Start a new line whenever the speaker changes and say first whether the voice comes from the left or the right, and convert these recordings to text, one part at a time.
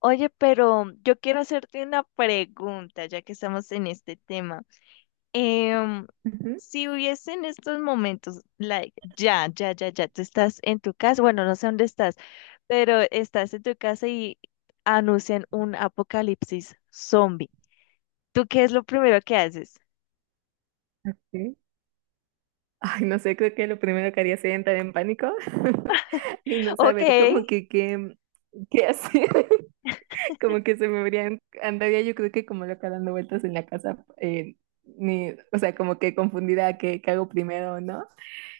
left: Oye, pero yo quiero hacerte una pregunta, ya que estamos en este tema. Em,
right: Ujú,
left: si hubiese en estos momentos, like, ya, tú estás en tu casa, bueno, no sé dónde estás, pero estás en tu casa y anuncian un apocalipsis zombie. ¿Tú qué es lo primero que haces?
right: ok. Ay, no sé, creo que lo primero que haría sería entrar en pánico y no
left: Ok,
right: saber como que qué, qué hacer. Como que se me habrían, andaría yo creo que como loca dando vueltas en la casa, ni, o sea, como que confundida qué, qué hago primero o no.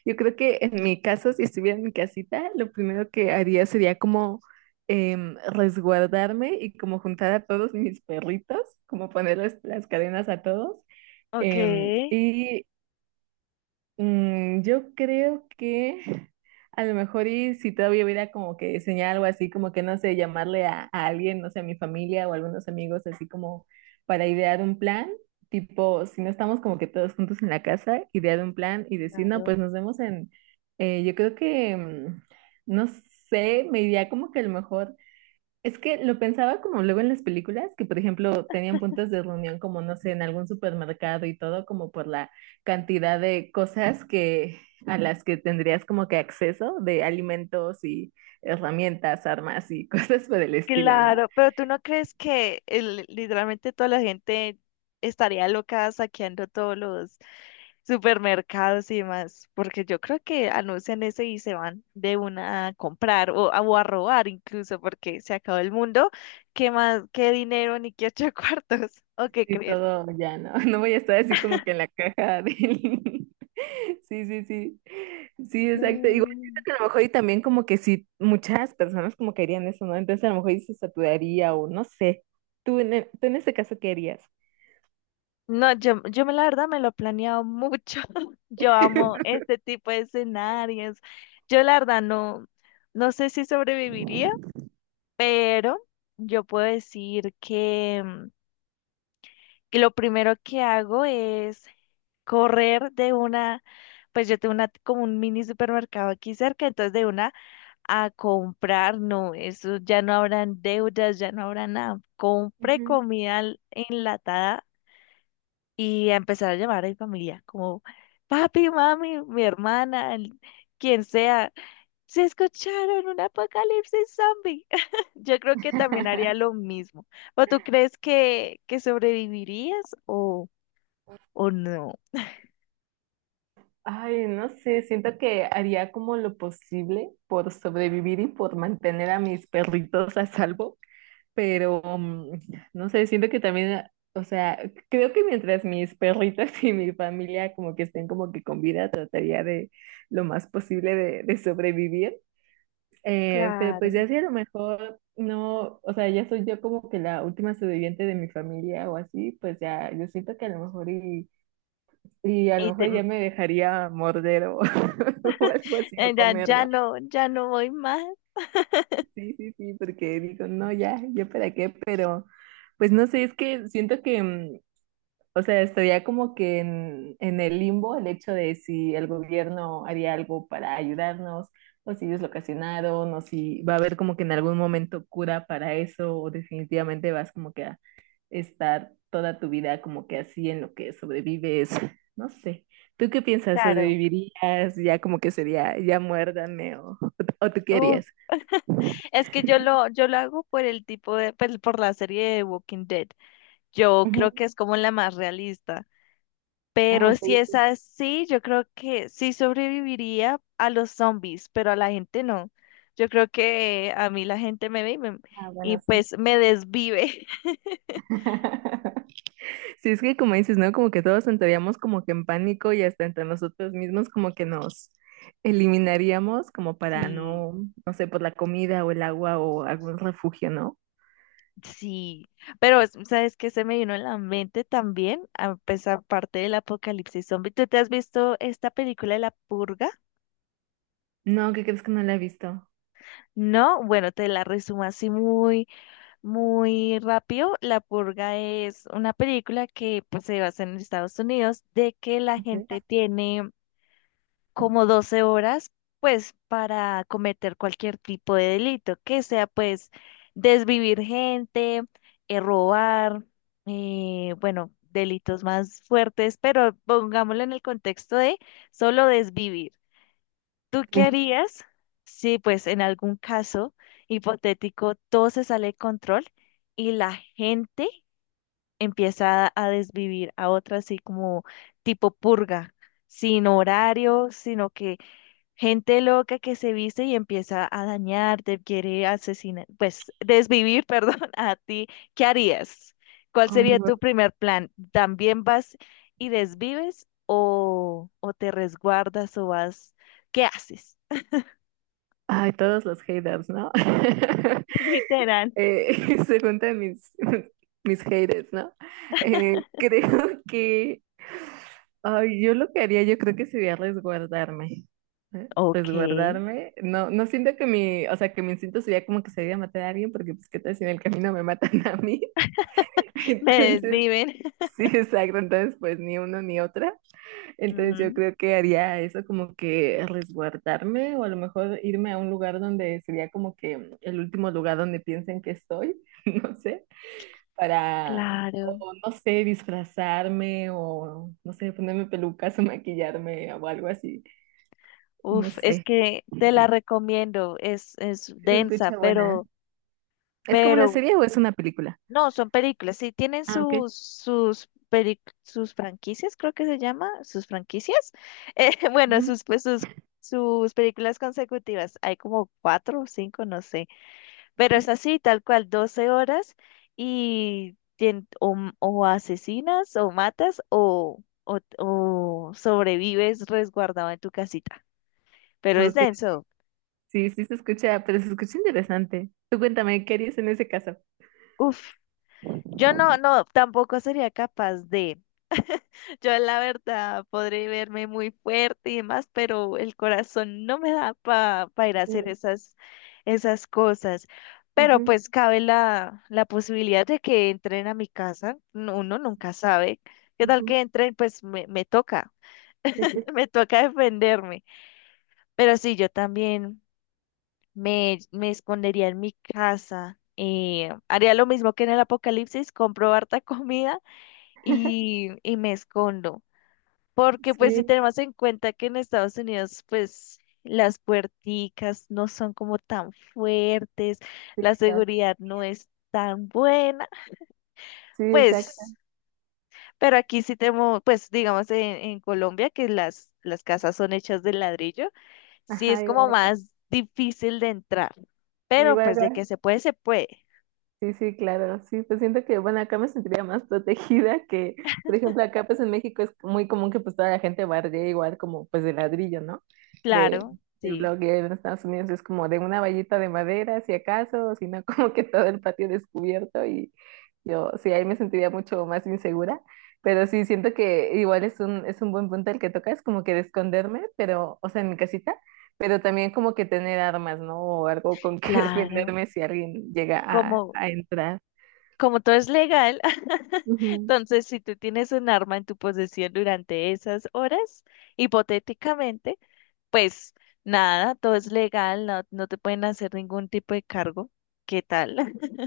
right: Yo creo que en mi caso, si estuviera en mi casita, lo primero que haría sería como resguardarme y como juntar a todos mis perritos, como ponerles las cadenas a todos.
left: ok,
right: em, y yo creo que a lo mejor y si todavía hubiera como que diseñar algo así, como que no sé, llamarle a alguien, no sé, a mi familia o a algunos amigos, así como para idear un plan, tipo, si no estamos como que todos juntos en la casa, idear un plan y decir, no,
left: claro.
right: pues nos vemos en, yo creo que, no sé, me iría como que a lo mejor es que lo pensaba como luego en las películas, que por ejemplo tenían puntos de reunión como, no sé, en algún supermercado y todo, como por la cantidad de cosas que a las que tendrías como que acceso, de alimentos y herramientas, armas y cosas por el estilo, ¿no?
left: Claro, pero ¿tú no crees que literalmente toda la gente estaría loca saqueando todos los supermercados y demás, porque yo creo que anuncian eso y se van de una a comprar o a robar incluso, porque se acabó el mundo, ¿qué más, qué dinero ni qué ocho cuartos? ¿O qué
right: Sí,
left: crees?
right: todo ya, ¿no? No voy a estar así como que en la caja del... Sí, sí, sí. Sí, exacto. Igual
left: No.
right: siento que a lo mejor y también como que sí, muchas personas como que harían eso, ¿no? Entonces a lo mejor y se saturaría o no sé. ¿Tú en, tú en este caso qué harías?
left: No, yo, la verdad me lo he planeado mucho. Yo amo este tipo de escenarios. Yo la verdad no, no sé si sobreviviría, pero yo puedo decir que que lo primero que hago es correr de una, pues yo tengo una, como un mini supermercado aquí cerca, entonces de una a comprar, no, eso ya no habrán deudas, ya no habrá nada. Compré
right: Ujú.
left: comida enlatada y a empezar a llamar a mi familia, como papi, mami, mi hermana, quien sea, se escucharon un apocalipsis zombie. Yo creo que también haría lo mismo. ¿O tú crees que sobrevivirías o no?
right: Ay, no sé, siento que haría como lo posible por sobrevivir y por mantener a mis perritos a salvo. Pero no sé, siento que también, o sea, creo que mientras mis perritos y mi familia como que estén como que con vida, trataría de lo más posible de sobrevivir. Pero pues
left: Claro.
right: ya si a lo mejor no, o sea, ya soy yo como que la última sobreviviente de mi familia o así, pues ya yo siento que a lo mejor y a lo
left: Y
right: mejor ya me dejaría morder o algo así o
left: Ya, ya
right: comerla.
left: no, ya no voy más,
right: Sí, sí, sí, porque digo, no, ya, yo para qué, pero... Pues no sé, es que siento que, o sea, estaría como que en el limbo el hecho de si el gobierno haría algo para ayudarnos, o si ellos lo ocasionaron, o si va a haber como que en algún momento cura para eso, o definitivamente vas como que a estar toda tu vida como que así en lo que sobrevives. No sé. ¿Tú qué piensas?
left: claro.
right: ¿Sobrevivirías? Ya como que sería, ya muérdame, ¿tú qué
left: Uf,
right: harías?
left: es que yo lo hago por el tipo de, pues, por la serie de Walking Dead. Yo
right: Ujú.
left: creo que es como la más realista.
right: Ah,
left: Pero
right: ok.
left: si es así, yo creo que sí sobreviviría a los zombies, pero a la gente no. Yo creo que a mí la gente me ve
right: Ah,
left: y
right: bueno, sí.
left: pues me desvive.
right: Sí, es que como dices, ¿no? Como que todos entraríamos como que en pánico y hasta entre nosotros mismos como que nos eliminaríamos como para
left: Sí.
right: no, no sé, por la comida o el agua o algún refugio, ¿no?
left: Sí, pero ¿sabes qué se me vino en la mente también? A pesar parte del apocalipsis zombie. ¿Tú te has visto esta película de La Purga?
right: No, ¿qué crees que no la he visto?
left: No, bueno, te la resumo así muy, muy rápido. La Purga es una película que pues, se basa en Estados Unidos de que la
right: ¿Qué?
left: gente tiene como 12 horas, pues para cometer cualquier tipo de delito, que sea pues desvivir gente, robar, bueno, delitos más fuertes, pero pongámoslo en el contexto de solo desvivir. ¿Tú qué
right: ¿Qué?
left: harías si pues en algún caso hipotético todo se sale de control y la gente empieza a desvivir a otra así como tipo purga? Sin horario, sino que gente loca que se viste y empieza a dañarte, quiere asesinar, pues desvivir, perdón, a ti. ¿Qué harías? ¿Cuál
right: Oh,
left: sería
right: no.
left: tu primer plan? ¿También vas y desvives o te resguardas o vas? ¿Qué haces?
right: Ay, todos los haters, ¿no?
left: Literal.
right: Se juntan mis, mis haters, ¿no? Creo que ay, yo lo que haría, yo creo que sería resguardarme. ¿Eh?
left: Ok,
right: Resguardarme. No siento que mi, o sea, que mi instinto sería como que sería matar a alguien, porque pues qué tal si en el camino me matan a mí.
left: me
right: Entonces,
left: desviven.
right: sí, exacto. Entonces, pues ni uno ni otra. Entonces yo
left: Ujú,
right: creo que haría eso como que resguardarme o a lo mejor irme a un lugar donde sería como que el último lugar donde piensen que estoy, no sé, para,
left: claro.
right: o no sé, disfrazarme o no sé, ponerme pelucas o maquillarme o algo así, no
left: Uf, es
right: sé.
left: que te la recomiendo. Es
right: Sí, se
left: densa,
right: escucha buena. ¿Es como una
left: pero
right: serie o es una película?
left: no, son películas, sí, tienen
right: Ah, ok.
left: sus sus franquicias, creo que se llama, sus franquicias. Bueno,
right: Ujú.
left: sus, pues, sus, sus películas consecutivas, hay como 4 o 5, no sé, pero es así, tal cual, 12 horas y o asesinas o matas o sobrevives resguardado en tu casita, pero
right: Ah,
left: es
right: ok,
left: denso.
right: sí, sí se escucha, pero se escucha interesante. Tú cuéntame, ¿qué harías en ese caso?
left: Uf, yo no, no, tampoco sería capaz de... Yo la verdad podré verme muy fuerte y demás, pero el corazón no me da para ir a hacer esas, esas cosas. Pero
right: Ujú,
left: pues cabe la posibilidad de que entren a mi casa. Uno nunca sabe. ¿Qué tal
right: ujú.
left: que entren? Pues me toca,
right: Sí, sí.
left: me toca defenderme. Pero sí, yo también me escondería en mi casa. Haría lo mismo que en el apocalipsis, compro harta comida y me escondo. Porque pues si
right: Sí,
left: tenemos en cuenta que en Estados Unidos pues las puerticas no son como tan fuertes,
right: sí,
left: la
right: claro.
left: seguridad no es tan buena,
right: Sí, exacto.
left: pues, pero aquí sí tenemos, pues digamos en Colombia que las casas son hechas de ladrillo, sí
right: Ajá,
left: es como
right: igual acá.
left: más difícil de entrar, pero
right: Igual
left: pues de
right: acá.
left: que se puede, se puede.
right: Sí, sí, claro, sí, pues siento que, bueno, acá me sentiría más protegida que, por ejemplo, acá pues en México es muy común que pues toda la gente bardee igual como pues de ladrillo, ¿no? De,
left: Claro,
right: de
left: sí,
right: blog y en Estados Unidos es como de una vallita de madera, si acaso, o si no, como que todo el patio descubierto y yo, sí, ahí me sentiría mucho más insegura, pero sí, siento que igual es un buen punto el que tocas, como que de esconderme, pero, o sea, en mi casita pero también como que tener armas, ¿no? O algo con que
left: claro.
right: defenderme si alguien llega
left: Como,
right: a entrar.
left: como todo es legal,
right: Ujú.
left: entonces si tú tienes un arma en tu posesión durante esas horas, hipotéticamente, pues nada, todo es legal, no, no te pueden hacer ningún tipo de cargo. ¿Qué tal?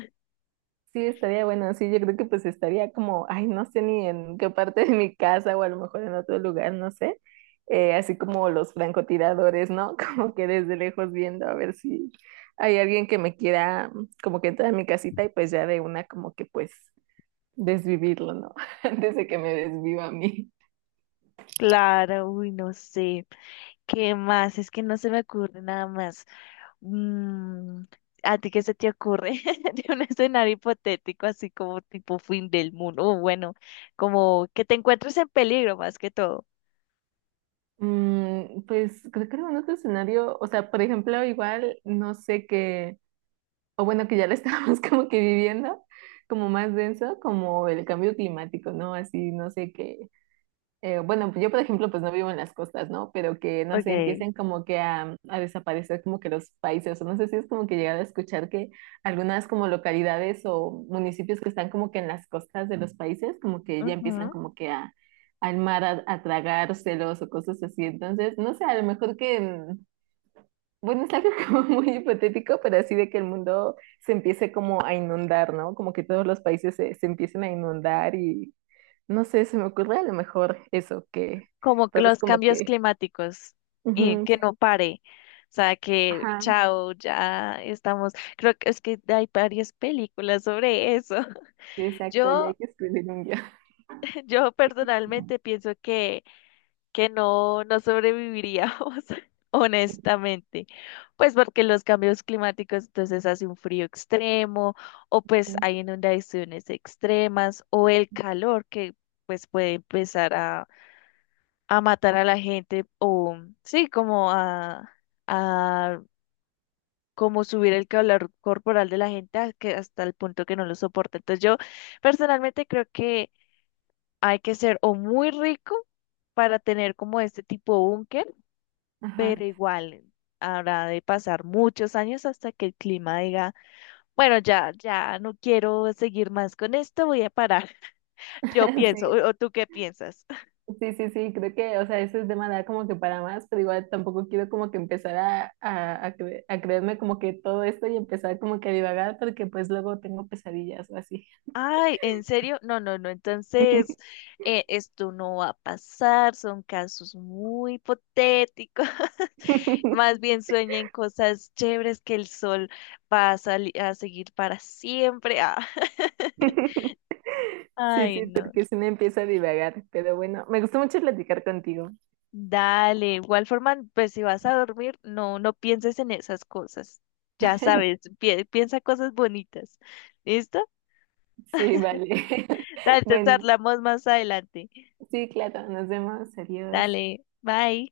right: Sí, estaría bueno. Sí, yo creo que pues estaría como, ay, no sé ni en qué parte de mi casa o a lo mejor en otro lugar, no sé. Así como los francotiradores, ¿no? Como que desde lejos viendo a ver si hay alguien que me quiera como que entrar a mi casita y pues ya de una como que pues desvivirlo, ¿no? Antes de que me desviva a mí.
left: Claro, uy, no sé. ¿Qué más? Es que no se me ocurre nada más. Mm, ¿a ti qué se te ocurre de un escenario hipotético así como tipo fin del mundo? O bueno, como que te encuentres en peligro más que todo.
right: Mm, pues creo que en un otro escenario, o sea, por ejemplo, igual no sé qué, o bueno, que ya lo estábamos como que viviendo, como más denso, como el cambio climático, ¿no? Así, no sé qué, bueno, yo por ejemplo, pues no vivo en las costas, ¿no? Pero que, no sé,
left: Ok.
right: empiecen como que a desaparecer como que los países, o no sé si es como que llegar a escuchar que algunas como localidades o municipios que están como que en las costas de los países, como que ya empiezan
left: Ujú.
right: como que a, al mar a tragárselos o cosas así. Entonces, no sé, a lo mejor que, bueno, es algo como muy hipotético, pero así de que el mundo se empiece como a inundar, ¿no? Como que todos los países se empiecen a inundar y no sé, se me ocurre a lo mejor eso, que
left: Como que
right: todos
left: los
right: como
left: cambios
right: que...
left: climáticos y
right: ujú,
left: que
right: sí,
left: no pare. O sea, que
right: ajá,
left: chao, ya estamos. Creo que es que hay varias películas sobre eso.
right: sí, exacto, ya hay
left: Yo,
right: que escribir un guión.
left: yo personalmente pienso que no, no sobreviviríamos, honestamente. Pues porque los cambios climáticos, entonces hace un frío extremo, o pues
right: Ujú,
left: hay inundaciones extremas, o el calor que pues puede empezar a matar a la gente o sí, como a como subir el calor corporal de la gente a hasta el punto que no lo soporta. Entonces yo personalmente creo que hay que ser o muy rico para tener como este tipo búnker, pero
right: ajá,
left: igual habrá de pasar muchos años hasta que el clima diga, bueno, ya, ya no quiero seguir más con esto, voy a parar. Yo pienso,
right: sí,
left: o tú qué piensas?
right: sí, sí, sí, creo que, o sea, ese tema da como que para más, pero igual tampoco quiero como que empezar a creerme como que todo esto y empezar como que a divagar, porque pues luego tengo pesadillas o así.
left: Ay, ¿en serio? No, no, no. Entonces, esto no va a pasar. Son casos muy hipotéticos. Más bien sueña en cosas chéveres que el sol va a seguir para siempre. Ah.
right: Sí,
left: Ay,
right: sí,
left: no.
right: porque si me empieza a divagar, pero bueno, me gustó mucho platicar contigo.
left: Dale, igual forma, pues si vas a dormir, no, no pienses en esas cosas. Ya sabes, piensa cosas bonitas. ¿Listo?
right: Sí, vale.
left: Dale, te
right: Bueno.
left: charlamos más adelante.
right: Sí, claro, nos vemos, adiós.
left: Dale, bye.